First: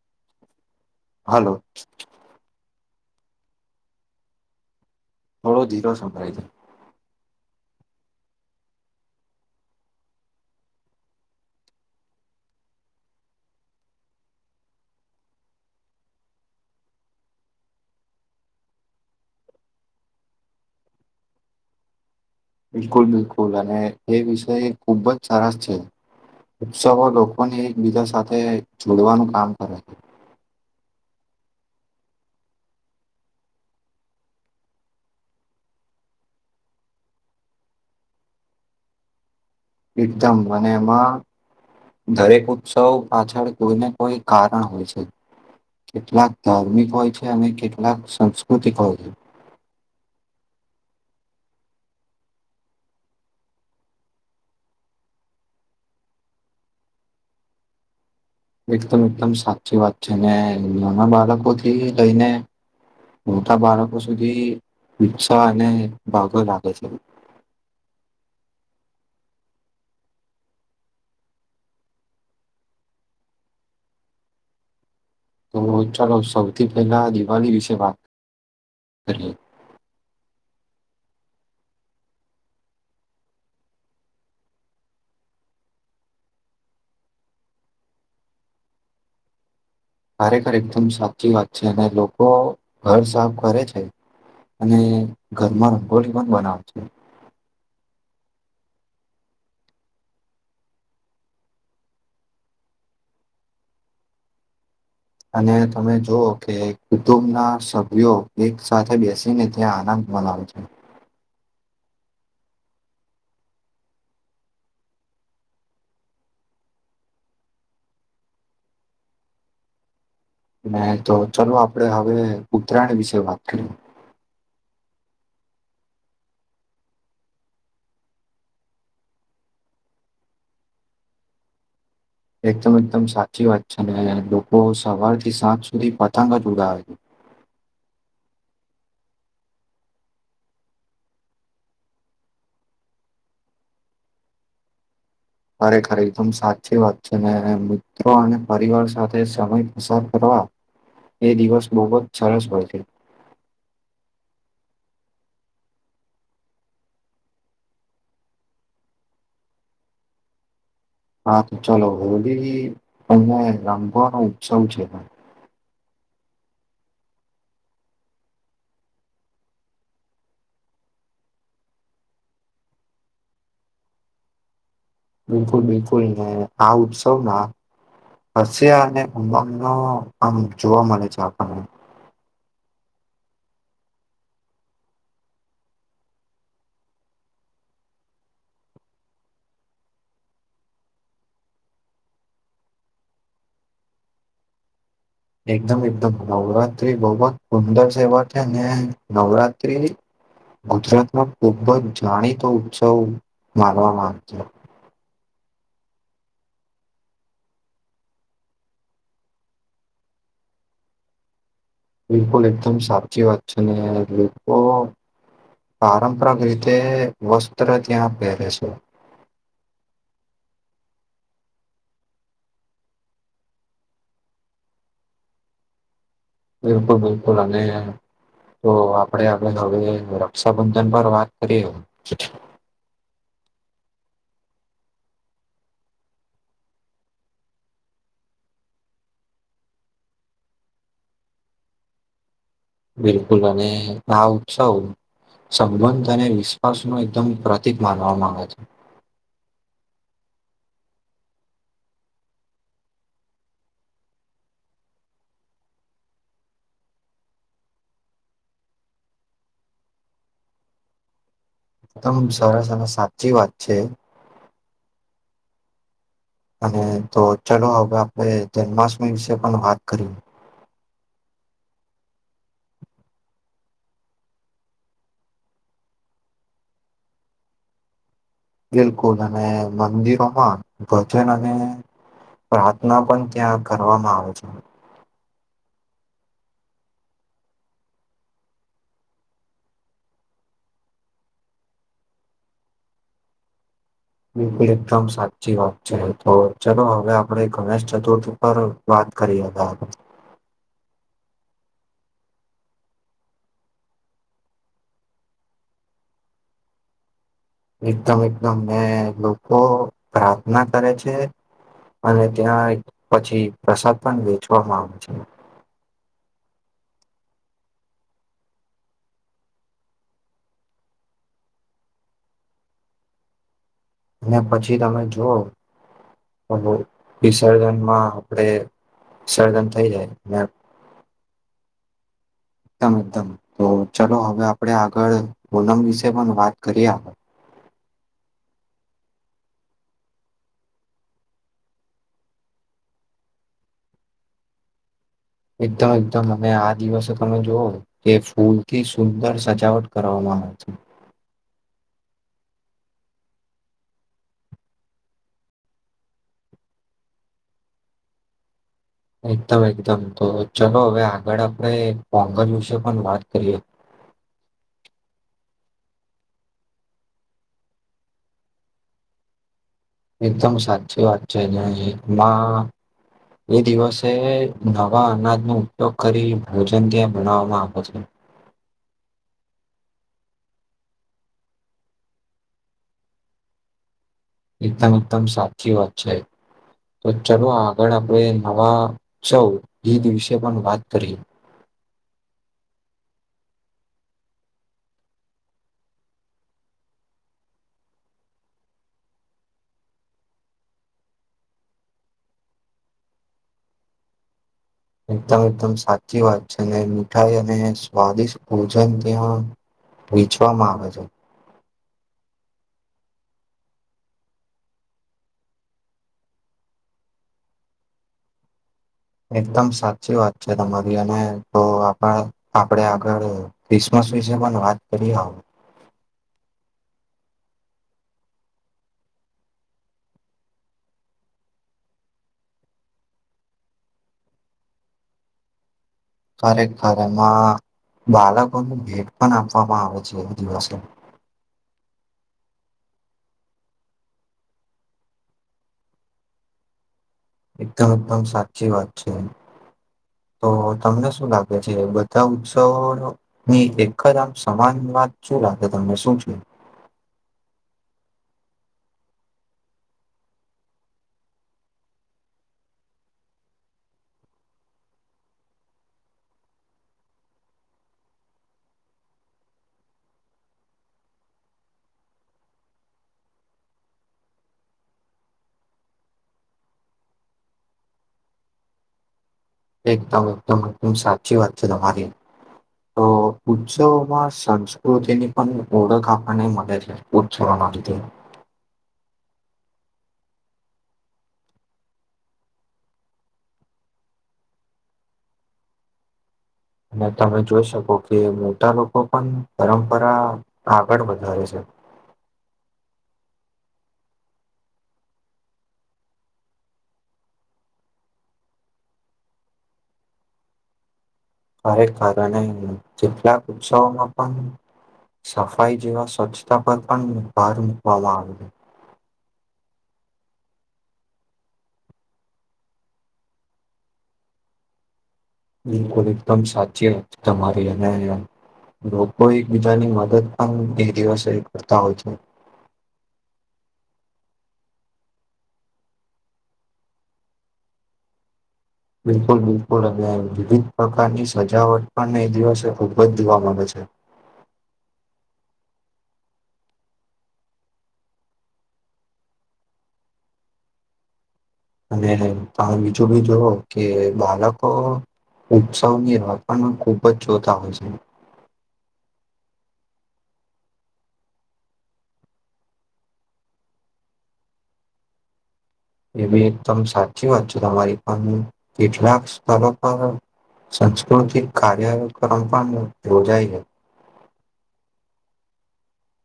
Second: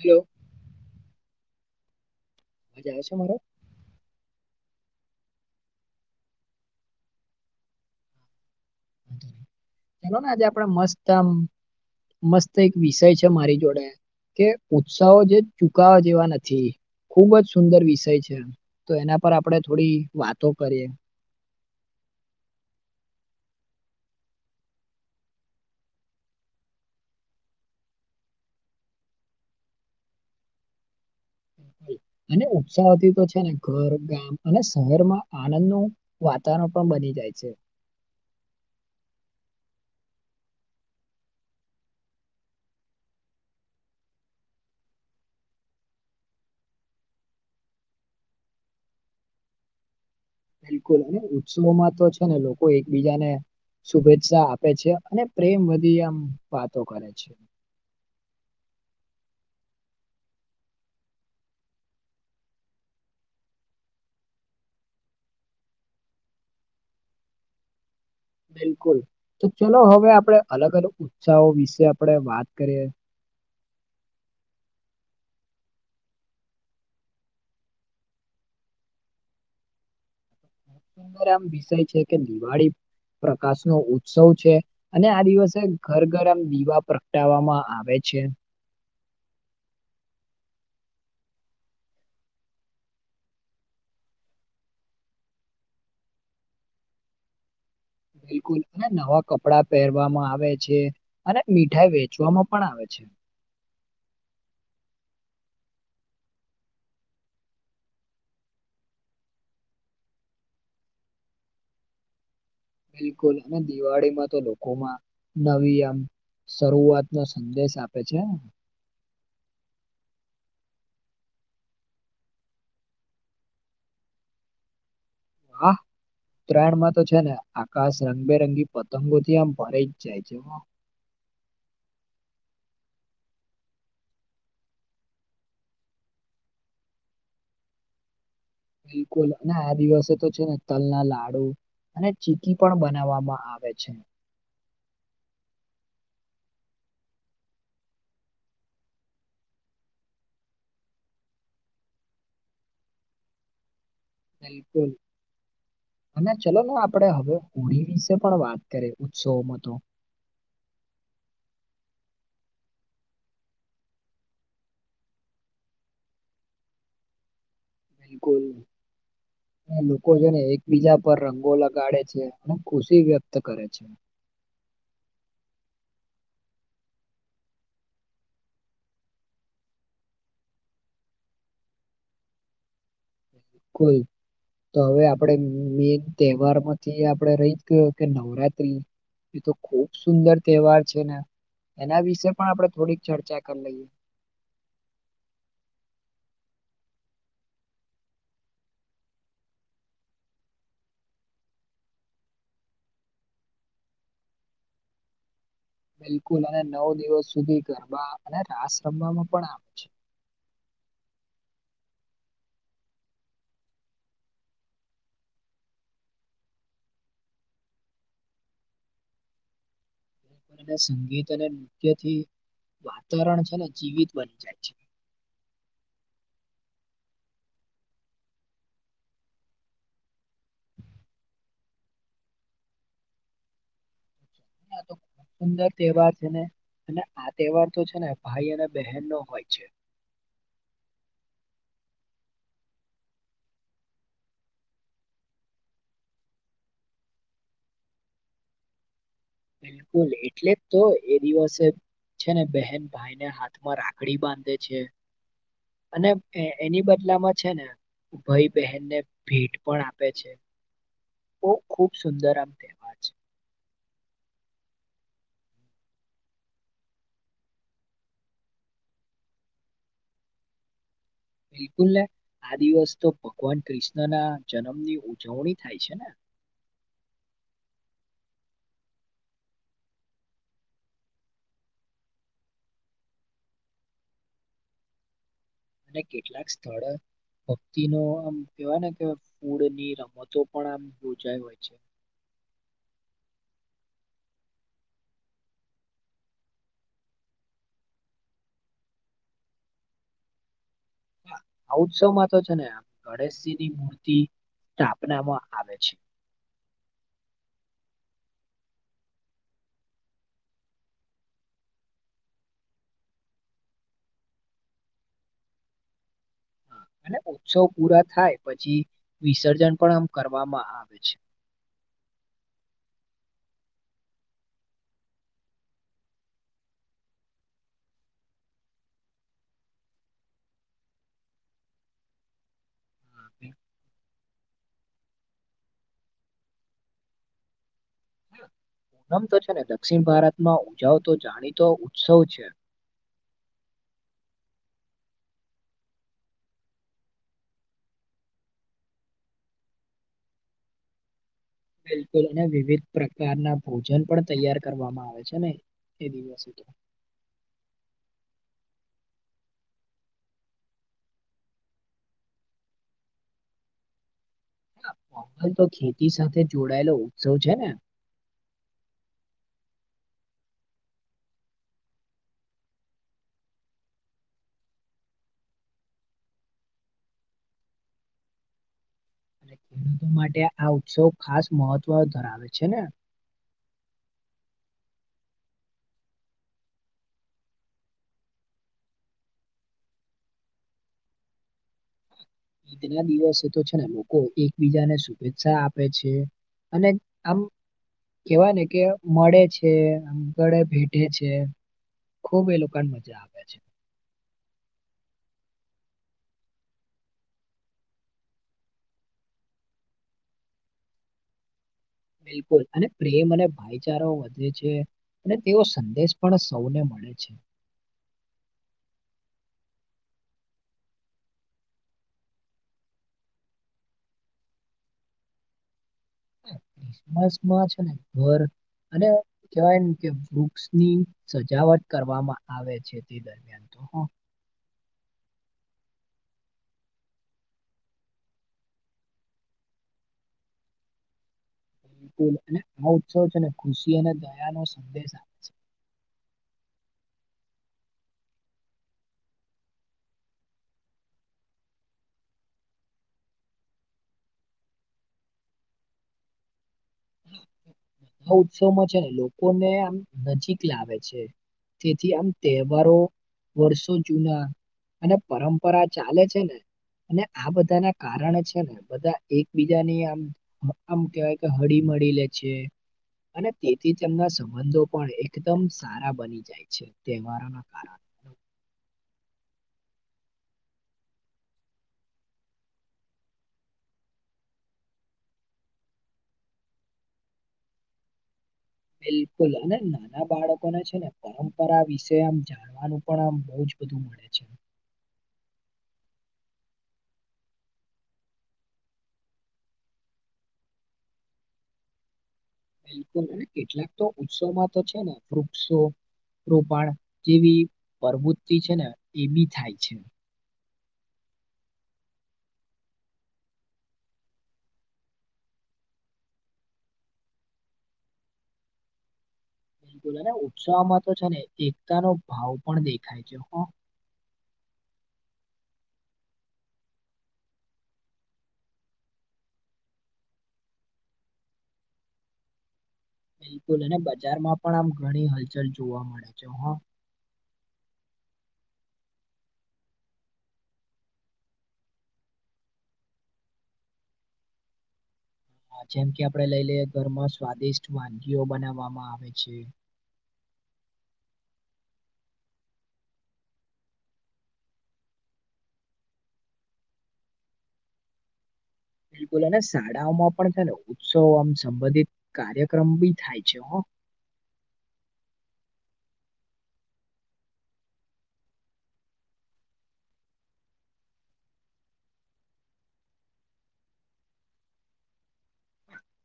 હ્યો હાલો જાય છે મારો થોડો જીરો સંભળાય જ ચલો ને આજે આપડે મસ્તમ મસ્ત એક વિષય છે મારી જોડે કે ઉત્સાહો જે ચુકાવા જેવા નથી ખૂબ જ સુંદર વિષય છે તો એના પર આપણે થોડી વાતો કરીએ [inaudible] બિલકુલ બિલકુલ અને એ વિષય ખુબ જ સરસ છે ઉત્સવો લોકોને એકબીજા સાથે જોડવાનું કામ કરે છે [inaudible] [inaudible] અને ઉત્સાહથી તો છે ને ઘર ગામ અને શહેરમાં આનંદ નુવાતાવરણ પણ બની જ ાય છે એકદમ મને એમાં દરેક ઉત્સવ પાછળ કોઈને કોઈ કારણ હોય છે કેટલાક ધાર્મિક હોય છે અને કેટલાક સંસ્કૃતિક હોય છે બિલકુલ અને ઉત્સવમાં તો છે ને લોકો એકબીજાને શુભેચ્છા આપે છે અને પ્રેમ વધી આમ વાતો કરે છે એકદમ એકદમ સાચી વાત છે નાના બાળકો થી લઈને મોટા બાળકો સુધી ઉિકસા અને ભાગો લાગે છે [inaudible] બિલકુલ તો ચલો હવે આપણેે અલગ અલગ ઉત્સાહો વિશે આપણે વાત કરીએ [inaudible] તો ચાલો સૌથી પહેલા દિવાળી વિશે વાત હ સુંંદર આમ વિષય છે કે દિવાળી પ્રકાશ નો ઉત્સવ છે અને આ દિવસે ઘર ઘર આમ દીવા પ્રગટાવવામાં આવે છે અ છે ખરેખર એકદમ સાચી વાત છે અને લોકો ઘર સાફ કરે છે અને ઘરમાં રંગોળી પણ બનાવ છે બિલકુલ અને નવા કપડા પહેરવામાં આવે છે અને મીઠાઈ વેચવામાં પણ આવે છે [inaudible] અને તમે જોુવ કે કુટુંબ ના સભ્યો એક સાથે બેસીને ત્યાં આનંદ મના હાલ છે બિલકુલ અને દિવાળીમાં તો લોકોમાં નવી આમ શરૂઆત નો સંદેશ આપે છે ને તો ચાલ આપડે હવે ઉત્તરાયણ વિશે વાત કરીએ હા ઉત્તરાયણમાં તો છે ને આકાશ રંગબેરંગી પતંગોથી આમ ભરાય જાય છે એકદમ એકદમ સાચી વાત છે ને લોકો સવાર થી સાંજ સુધી પતંગ જ ઉડાવે છે બિલકુલ અને આ દિવસે તો છે ને તલના લાડુ અને ચીકી પણ બનાવવામાં આવે છે ખરેખરદમ સાચી વાત છે ને મિત્રો અને પરિવાર સાથે સમય પસાર કરવા એ દિવસ બહુ જ સરસ હોય છે. બિલકુલ. અને ચલો ને આપણે હવે હોળી વિશે પણ વાત કરીએ ઉત્સવમાં તો. [inaudible] હા તો ચલો. હોલી અને રમવાનો ઉત્સવ છે. [inaudible] બિલકુલ. ને લોકો જેને એકબીજા પર રંગો લગાડે છે, અને ખુશી વ્યક્ત કરે છે. [inaudible] બિલકુલ-બિલકુલ ને આ ઉત્સવ ના હશે અને ઉમંગનો આમ જોવા મળે છે આપણને. કોઈ તો હવે આપણેે મેન તહેવાર માંથી આપણે રહી જ ગયો કે નવરાત્રી. એ તો ખુબ સુંદર તહેવાર છે ને. એના વિશે પણ આપણે થોડીક ચર્ચા કર લઈએ. એકદમ-એકદમ. નવરાત્રી બહુ જ સુંદર સહેવાર છે ને, નવરાત્રી ગુજરાતમાં ખૂબ જ જાણીતો ઉત્સવ માનવામાં આવે છે. બિલકુલ અને નવ દિવસ સુધી ગરબા અને રાસ રમવામાં પણ આવે છે. બિલકુલ એકદમ સાચી વાત છે, ને [unintelligible] પારંપરાક રીતે વસ્ત્ર ત્યાં પહેરે છે. [inaudible] અને સંગીત અને નૃત્યથી વાતાવરણ છે ને જીવિત બની જાય છે. બિલકુલ-બિલકુલ. અને તો આપડે આગળ હવે રક્ષાબંધન પર વાત કરીએ. [inaudible] [inaudible] સુંદર તહેવાર છે ને. અને આ તહેવાર તો છે ને ભાઈ અને બહેન નો હોય છે. બિલકુલ અને આ ઉત્સવ સંબંધ અને વિશ્વાસ નો એકદમ પ્રતિક માનવામાં આવે છે. બિલકુલ. એટલે જ તો એ દિવસે છે ને બહેન ભાઈને હાથમાં રાખડી બાંધે છે. અને એ એની બદલામાં છે ને ભઈ બહેનને ભેટ પણ આપે છે. બહુ ખુબ એકદમ સુંદર આમ સરસ અને તહેવાર છે સાચી વાત છે. અને તો ચલો હવે આપણે જન્માષ્ટમી વિશે પણ વાત કરી. બિલકુલ ને. આ દિવસ તો ભગવાન કૃષ્ણ ના જન્મની ઉજવણી થાય છે ને. બિલકુલ. અને મંદિરોમાં ભજન અને પ્રાર્થના પણ ત્યાં કરવામાં આવે છે. અને કેટલાક સ્થળો ભક્તિ નું આમ કેવાય ને કે ફૂડની રમતો પણ આમ યોજાઈ હોય છે. [inaudible] બિલકુલ એકદમ સાચી વાત છે. તો ચલો હવે આપડે ગણેશ ચતુર્થી પર વાત કરી [unintelligible] [inaudible] આ ઉત્સવમાં તો છે ને આમ ગણેશજી ની મૂર્તિ સ્થાપનામાં આવે છે. એકદમ-એકદમ, ને લોકો પ્રાર્થના કરે છે. અને ત્યાં પછી પ્રસાદ પણ વેચવામાં આવે છે. અને ઉત્સવ પૂરા થાય પછી વિસર્જન પણ આમ કરવામાં આવે છે. અને પછી તમે જોઓ [unintelligible] વિસર્જનમાં આપણેે સર્જન થઈ જાય મે ધમ ધમ તો ચાલો હવે આપણેે આગળ પૂનમ વિશે પણ વાત કરીએ આપ પૂનમ તો છે ને દક્ષિણ ભારતમાં ઉજાવતો જાણીતો ઉત્સવ છે એકદમ એકદમ અને આ દિવસે તમે જુવો કે ફૂલ થી સુંદર સજાવટ કરવાનો હા બિલકુલ અને વિવિધ પ્રકારના ભોજન પણ તૈયાર કરવામાં આવે છે ને એે દિવસે તો એકદમ એકદમ તો ચલો હવે આગળ આપણેે પોંગલ વિશે પણ વાત કરીએ પોંગલ તો ખેતી સાથે જોડાયેલો ઉત્સવ છે ને એકદમ સાચી વાત છે ને [unintelligible] માં એ દિવસે નવા અનાજનો ઉપયોગ કરી ભોજન ત્યાં બનાવવામાં આવે છે અને ખેડૂતો માટે આ ઉત્સવ ખાસ મહત્વ ધરાવે છે ને એકદમ એકદમ સાચી વાત છે તો ચલો આગળ આપણે નવા ચૌ હઈદ વિશે પણ વાત કરીએ ઈદ ના દિવસે તો છે ને લોકો એકબીજાને શુભેચ્છા આપે છે અને આમ કેવા ને કે મળે છેને આગળે ભેટેે છે ખૂબ એ લોકોની મજા આવે છે એકદમ એકદમ સાચી વાત છે ને મીઠાઈ અને સ્વાદિષ્ટ ભોજન ત્યાં વેચવામાં આવે છે બિલકુલ અને પ્રેમ અને ભાઈચારો વધે છે અને તેવ સંદેશ પણ સૌને મળે છે એકદમ સાચી વાત છે તમારી અને તો આપ આપડે આગળ ક્રિસમસ વિશે પણ વાત કરી હ ક્રિસમસમાં છે ને ઘર અને કહેવાય કે વૃક્ષની સજાવટ કરવામાં આવે છે તે દરમિયાન હા ખરેખરે એમાં બાળકોની ભેટ પણ આપવામાં આવે છે એ દિવસે બિલકુલ અને આ ઉત્સવ છે ને ખુશી અને દયા નો સંદેશ આપે છે એકદમ એકદમ સાચી વાત છે તો તમને શું લાગે છે બધા ઉત્સવ ની એક જ આમ સમાન માત શું લાગે તમને શું છે [inaudible] ઉત્સવમાં છે ને લોકો ને આમ નજીક લાવે છે તેથી આમ તહેવારો વર્ષો જુના અને પરંપરા ચાલે છે ને અને આ બધા ના કારણ છે ને બધા એકબીજાની આમ આમ કેવાય કે હળી મળી લે છે અને તેથી તેમના સંબંધો પણ એકદમ સારા બની જાય છે તહેવારોના કારણે [inaudible] એકદમ એકદમ એકદમ સાચી વાત છે તમારી તો ઉત્સવોમાં સંસ્કૃતિની પણ ઓળખ આપણને મળે છે ઉજવા મા [unintelligible] [inaudible] બિલકુલ અને નાના બાળકોને છે ને પરંપરા વિશે આમ જાણવાનું પણ આમ બહું જ બધું મળે છે. અને તમે જોઈ શકો કે મોટા લોકો પણ પરંપરા આગળ વધારે છે. બિલકુલ અને કેટલાક તો ઉત્સવમાં તો છે, ને વૃક્ષો રોપણ જેવી પ્રવૃત્તિ છે, ને એ બી થાય છે. કરે કારણે કેટલાક ઉત્સવોમાં પણ સફાઈ જેવા સ્વચ્છતા પર પણ ભાર મુૂકવામાં આવે્યો બિલકુલ અને ઉત્સાહમાં તો છે, ને એકતા નો ભાવ પણ દેખાય છે. [unintelligible] [inaudible] બિલકુલ એકદમ સાચી તમારી અને લોકો એકબીજાની મદદ પણમ એ દિવસે કરતા હોય છે. બિલકુલ અને બજારમાં પણ આમ ઘણી હલચલ જોવા મળે છે. હા બિલકુલ બિલકુલ અને વિવિધ પ્રકારની સજાવટ પણ એ દિવસે ખૂબ જ જોવા મળે છે. [unintelligible] [inaudible] જેમ કે આપડે લઈ લઈએ ઘરમાં સ્વાદિષ્ટ વાનગીઓ બનાવવામાં આવે છે. [unintelligible] [inaudible] અને તમે બીજું બી જોઓ કે બાળકો ઉત્સવની રપણમાં ખૂબ જ જોથ હો છે. બિલકુલ અને શાળાઓમાં પણ છે ને ઉત્સવમ સંબંધિત કાર્યક્રમ બી થાય છે. [unintelligible] [inaudible] એ બી એકદમ સાચી વાત છે. તમારી પાસે કેટલાક સ્થળ પર સંસ્કૃતિક કાર્ય પરંપરા યોજાય છે.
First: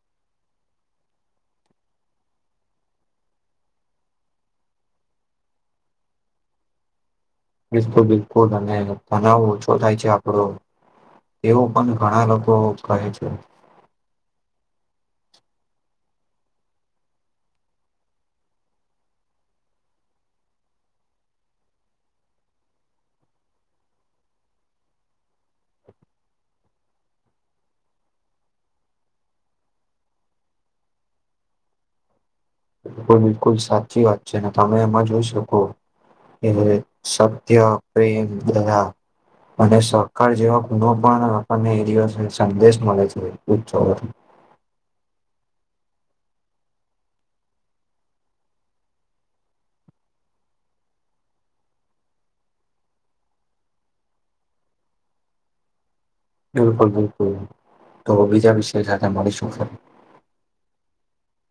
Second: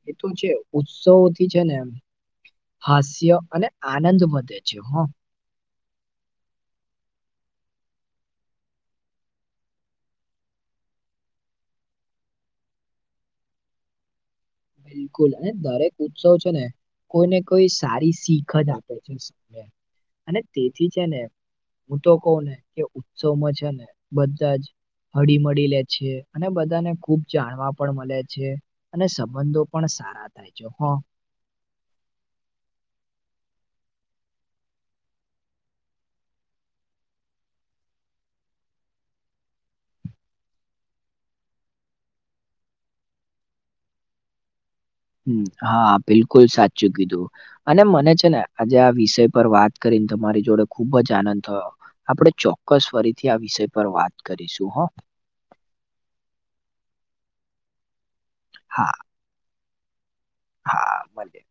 એ તો છે ઉત્સવોથી છે ને એમ હાસ્ય અને આનંદ વધે છે. હ બિલકુલ બિલકુલ અને તનાવ ઓછો થાય છે. આપડો એવું પણ ઘણા લોકો કહે છે. બિલકુલ અને દરેક ઉત્સવ છે, ને કોઈને કોઈ સારી શીખ જ આપે છે, અને તેથી છે ને હું તો કહું ને કે ઉત્સવમાં છે ને બધા જ હળી મળી લે છે અને બધાને ખુબ જાણવા પણ મળે છે અને સંબંધો પણ સારા થાય છે. બિલકુલ બિલકુલ સાચી વાત છે ને તમે એમાં જોઈ શકો એ સત્ય, પ્રેમ, દયા અને સહકાર જેવા કોનો પણ આપણને એ દિવસ સંદેશ મળે છે. [unintelligible] [inaudible] હા, બિલકુલ સાચું કીધું અને મને છે ને આજે આ વિષય પર વાત કરી કરીને તમારી જોડે ખુબ જ આનંદ થયો. આપણે ચોક્કસ ફરીથી આ વિષય પર વાત કરીશું. હ બિલકુલ બિલકુલ તો બીજા વિષય હા સાથે મળીશું. હા મળીએ